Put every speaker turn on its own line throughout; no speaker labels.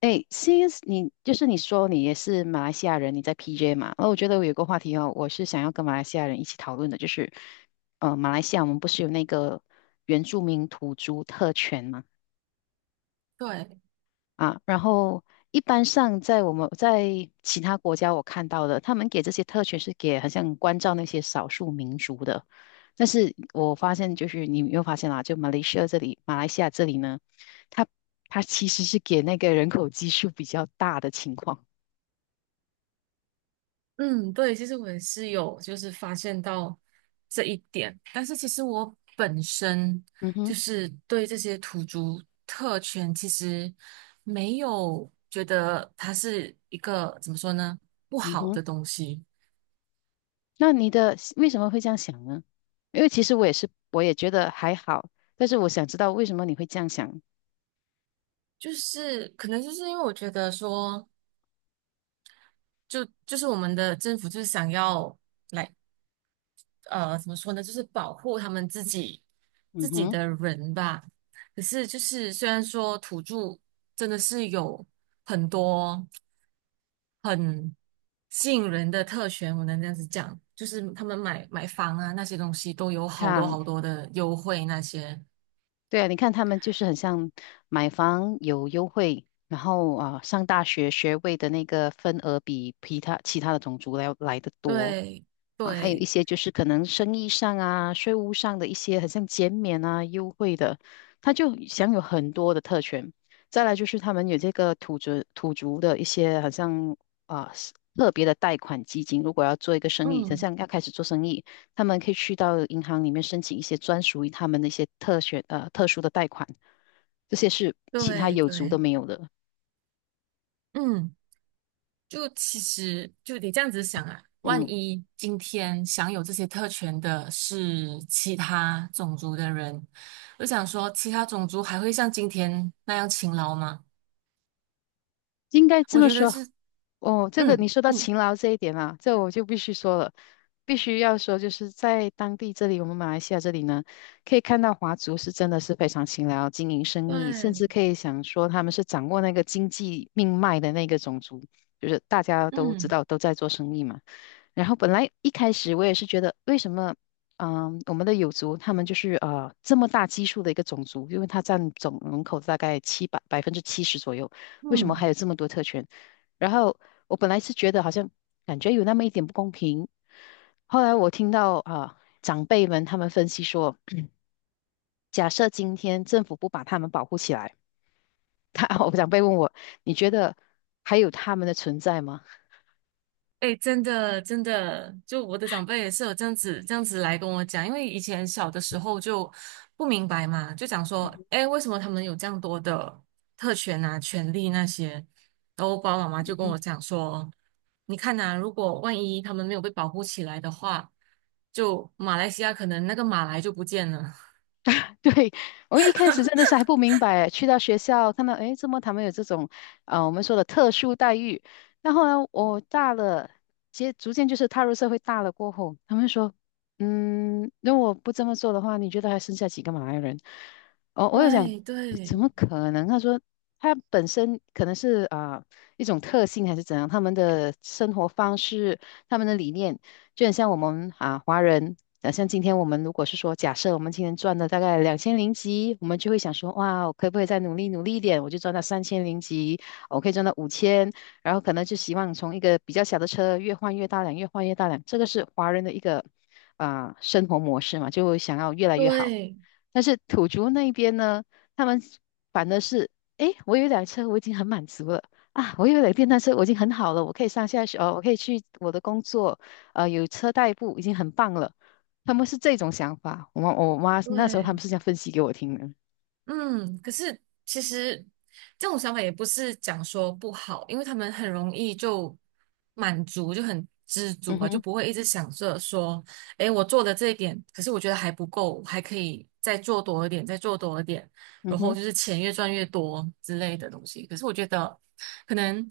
哎，since 你就是你说你也是马来西亚人，你在 PJ 嘛？那我觉得我有个话题哦，我是想要跟马来西亚人一起讨论的，就是马来西亚我们不是有那个原住民土著特权嘛？
对，
啊，然后一般上在我们在其他国家我看到的，他们给这些特权是给好像关照那些少数民族的，但是我发现就是你有没有发现啦，就马来西亚这里，马来西亚这里呢，它它其实是给那个人口基数比较大的情况。
嗯，对，其实我也是有就是发现到这一点，但是其实我本身
嗯哼，
就是对这些土著特权其实没有觉得它是一个怎么说呢不
嗯
好
哼，
的东西，
那你的为什么会这样想呢？因为其实我也是，我也觉得还好，但是我想知道为什么你会这样想。
就是可能就是因为我觉得说，就是我们的政府就是想要。来。怎么说呢，就是保护他们自己
嗯
自己
哼，
的人吧。可是就是虽然说土著真的是有很多很吸引人的特权，我能这样子讲，就是他们买房啊那些东西都有
看
好多
啊
好多的优惠那些。
对啊，你看他们就是很像买房有优惠，然后啊，上大学学位的那个份额比其他的种族来的多。
对
啊，还有一
对，
些就是可能生意上啊、税务上的一些，很像减免啊、优惠的，他就享有很多的特权。再来就是他们有这个土族的一些，好像啊、特别的贷款基金，如果要做一个生意，想
嗯，
像要开始做生意，他们可以去到银行里面申请一些专属于他们的一些特选特殊的贷款，这些是其他
对
有族都
对，
没有的。
嗯。就其实就得这样子想啊，万
嗯，
一今天享有这些特权的是其他种族的人，我就想说，其他种族还会像今天那样勤劳吗？
应该这
我
么
觉得
说
是，
哦，这个
嗯
你说到
嗯
勤劳这一点啊，这我就必须说了，必须要说，就是在当地这里，我们马来西亚这里呢，可以看到华族是真的是非常勤劳，经营生意，甚
对。
至可以想说他们是掌握那个经济命脉的那个种族，就是大家都知
嗯
道都在做生意嘛。然后本来一开始我也是觉得，为什么，嗯，我们的友族他们就是这么大基数的一个种族，因为它占总人口大概七百百分之七十左右，为什么还
嗯。
有这么多特权？然后我本来是觉得好像感觉有那么一点不公平，后来我听到啊、长辈们他们分析说，假设今天政府不把他们保护起来，他 我长辈问我，你觉得还有他们的存在吗？
哎，真的，真的，就我的长辈也是有这样子来跟我讲，因为以前小的时候就不明白嘛，就讲说，哎，为什么他们有这样多的特权啊、权利那些？然后我爸爸妈妈就跟我讲说，你看呐、如果万一他们没有被保护起来的话，就马来西亚可能那个马来就不见了。
对，我一开始真的是还不明白，去到学校看到，诶，怎么他们有这种，啊，我们说的特殊待遇？然后呢，我大了，接逐渐就是踏入社会大了过后，他们说，嗯，如果不这么做的话，你觉得还剩下几个马来人？哦，我有讲，
对
怎
对
么可能？他说他本身可能是啊、一种特性还是怎样，他们的生活方式、他们的理念，就很像我们啊华人。啊，像今天我们如果是说，假设我们今天赚了大概两千零几，我们就会想说，哇，我可不可以再努力努力一点，我就赚到三千零几，我可以赚到五千，然后可能就希望从一个比较小的车越换越大辆，越换越大辆，这个是华人的一个啊、生活模式嘛，就想要越来越好。
对
但是土族那边呢，他们反的是，诶，我有一辆车，我已经很满足了啊，我有一辆电单车，我已经很好了，我可以上下学，哦，我可以去我的工作，有车代步，已经很棒了。他们是这种想法，我妈那时候他
对，
们是这样分析给我听的。
嗯，可是其实这种想法也不是讲说不好，因为他们很容易就满足，就很知足
嗯
吧，就
哼，
不会一直想着说，诶，我做的这一点，可是我觉得还不够，还可以再做多一点，再做多一点，
嗯
然后
哼，
就是钱越赚越多之类的东西。可是我觉得，可能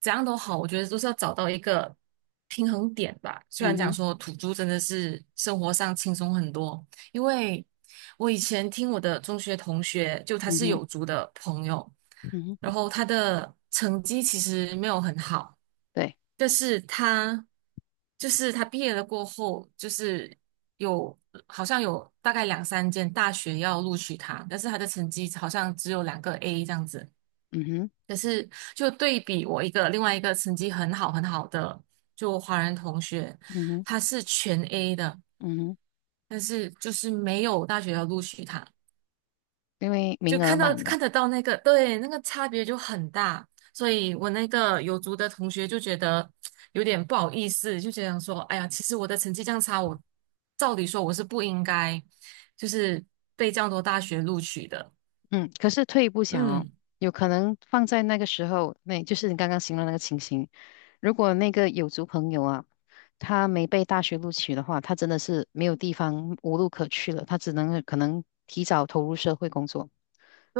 怎样都好，我觉得都是要找到一个平衡点吧。虽
嗯
然讲
哼，
说土著真的是生活上轻松很多。因为我以前听我的中学同学，就他
嗯
是
哼，
有族的朋友，
嗯哼，
然后他的成绩其实没有很好，
对，
但是他就是他毕业了过后，就是有好像有大概两三间大学要录取他，但是他的成绩好像只有两个 A 这样子。
嗯哼，
可是就对比我一个另外一个成绩很好很好的就华人同学，
嗯哼，
他是全 A 的，
嗯哼，
但是就是没有大学要录取他，
因为
就
名额
看到
满
看
了。
得到那个对那个差别就很大，所以我那个有族的同学就觉得有点不好意思，就觉得说，哎呀，其实我的成绩这样差，我照理说我是不应该就是被这样多大学录取的，
嗯，可是退一步想哦，
嗯，
有可能放在那个时候，那就是你刚刚形容那个情形，如果那个有族朋友啊，他没被大学录取的话，他真的是没有地方无路可去了，他只能可能提早投入社会工作。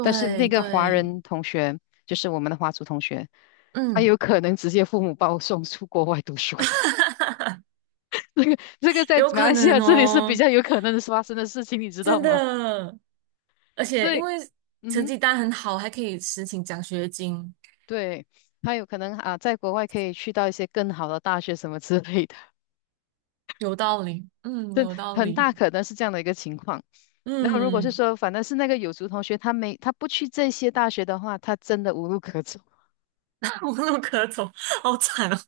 但是那个华
对，
人同学，就是我们的华族同学，他
嗯。
有可能直接父母把我送出国外读书，这个在
有
马
可
来西亚
能
这里是比
哦，
较有可能是发生的事情，你知道
真
吗？
的。而且
所
因
以，
为
嗯
成
哼。
绩单很好，还可以申请奖学金，
对，他有可能啊，在国外可以去到一些更好的大学什么之类的，
有道理。嗯，有道
很
理。
大可能是这样的一个情况。然后如果是
嗯，
说，反正是那个有族同学，他没他不去这些大学的话，他真的无路可走。
无路可走，好惨哦。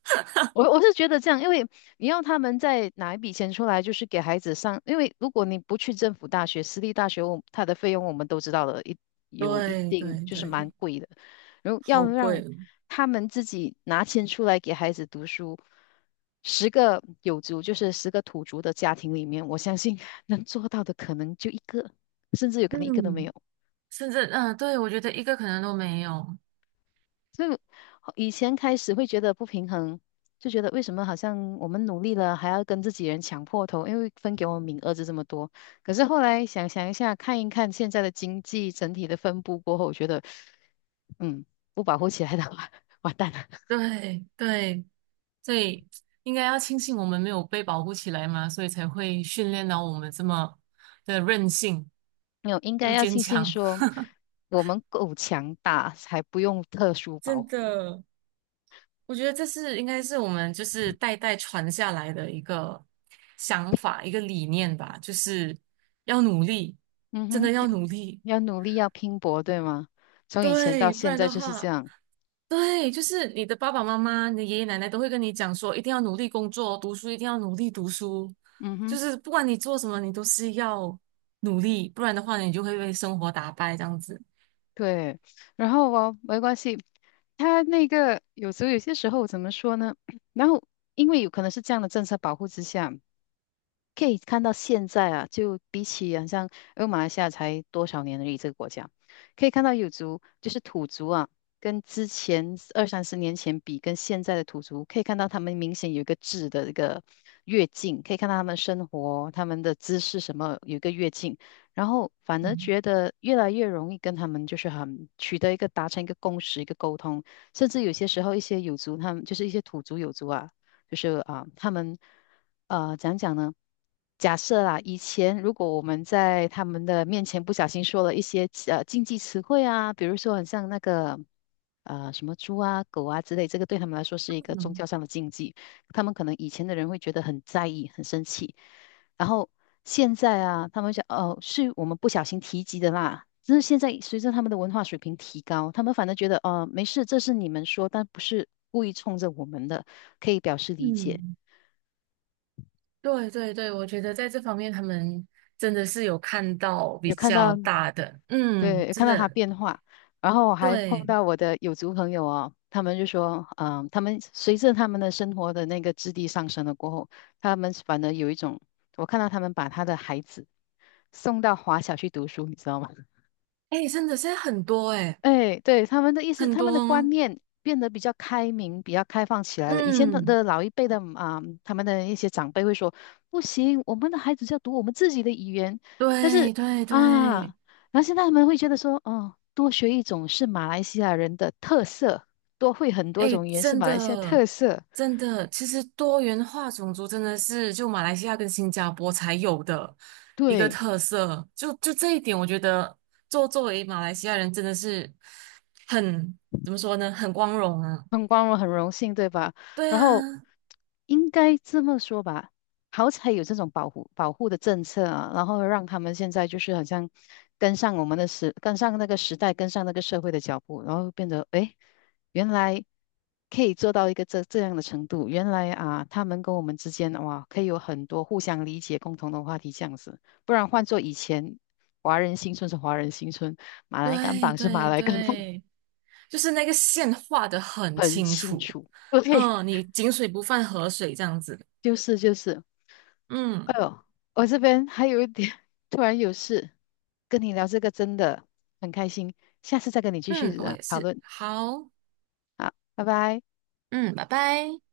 我是觉得这样，因为你要他们再拿一笔钱出来，就是给孩子上，因为如果你不去政府大学、私立大学，我它的费用我们都知道了，一有一
对
定
对
就是
对，
蛮贵的。然后要
好贵
让
哦。
他们自己拿钱出来给孩子读书，十个有族就是十个土族的家庭里面，我相信 能做到的可能就一个，甚至有可能一个都没
嗯，
有。
甚至对，我觉得一个可能都没有。
所以以前开始会觉得不平衡，就觉得为什么好像我们努力了，还要跟自己人抢破头，因为分给我们名额就这么多。可是后来想想一下，看一看现在的经济整体的分布过后，我觉得，嗯，不保护起来的话，完蛋了。
对对，所以应该要庆幸我们没有被保护起来嘛，所以才会训练到我们这么的韧性，
没有，应该
又
要
坚
庆幸
强。
说 我们够强大，才不用特殊保
真
护。
的。我觉得这是应该是我们就是代代传下来的一个想法，一个理念吧，就是要努力，
嗯
真
哼，
的要
要
努力，
要努力，要拼搏，对吗？从以前到
对，不
现
然
在
的
就是这
话，
样。
对，就是你的爸爸妈妈、你的爷爷奶奶都会跟你讲说，一定要努力工作，读书一定要努力读书，
嗯
就
哼。
是不管你做什么，你都是要努力，不然的话，你就会被生活打败这样子。
对，然后哦，没关系，他那个有时候有些时候怎么说呢？然后因为有可能是这样的政策保护之下。可以看到现在啊，就比起好像因为马来西亚才多少年而已，这个国家可以看到有族就是土族啊，跟之前二三十年前比，跟现在的土族可以看到他们明显有一个质的一个跃进，可以看到他们生活、他们的姿势什么有一个跃进，然后反而
嗯
觉得越来越容易跟他们就是很取得一个达成一个共识、一个沟通，甚至有些时候一些有族他们就是一些土族有族啊。就是啊、他们讲讲呢？假设啦，以前如果我们在他们的面前不小心说了一些禁忌词汇啊，比如说很像那个什么猪啊、狗啊之类，这个对他们来说是一个宗
嗯。
教上的禁忌，他们可能以前的人会觉得很在意、很生气。然后现在啊，他们想哦，是我们不小心提及的啦。但是现在随着他们的文化水平提高，他们反而觉得哦，没事，这是你们说，但不是故意冲着我们的，可以表示理解。
嗯。对对对，我觉得在这方面他们真的是有看到比
有看
较
到，
大的，嗯，
对，有
真
看到他
的
变化。然后我还碰
对，
到我的有族朋友哦，他们就说，嗯，他们随着他们的生活的那个质地上升了过后，他们反而有一种，我看到他们把他的孩子送到华小去读书，你知道吗？
哎，真的是很多哎，
哎，对，他们的意思，
很
他们的观
多，
念变得比较开明、比较开放起来了。以前的
嗯，
的老一辈的啊、他们的一些长辈会说，不行，我们的孩子就要读我们自己的语言。但是
对对
啊，
对，
然后现在他们会觉得说，哦，多学一种是马来西亚人的特色，多会很多
哎，
种语言是
真
马来西亚
的
特色。
真的，其实多元化种族真的是就马来西亚跟新加坡才有的一个
对。
特色，就这一点，我觉得作为马来西亚人真的是很怎么说呢，很光荣啊，
很光荣，很荣幸，对吧？
对
然后
啊。
应该这么说吧，好彩有这种保护的政策啊，然后让他们现在就是好像跟上我们的时，跟上那个时代，跟上那个社会的脚步，然后变得诶，原来可以做到一个这样的程度，原来啊，他们跟我们之间哇，可以有很多互相理解、共同的话题这样子，不然换做以前，华人新村是华人新村，马来甘
对
榜是马
对
来甘榜，
对，就是那个线画的 很
很
清
清
楚，
楚，对。
嗯，你井水不犯河水这样子，
就是就是，
嗯
哎呦，我这边还有一点 突然有事，跟你聊这个真的很开心，下次再跟你继
嗯，
续
我
啊
也
讨
是，
论，
好，
好，拜拜。
嗯，拜拜。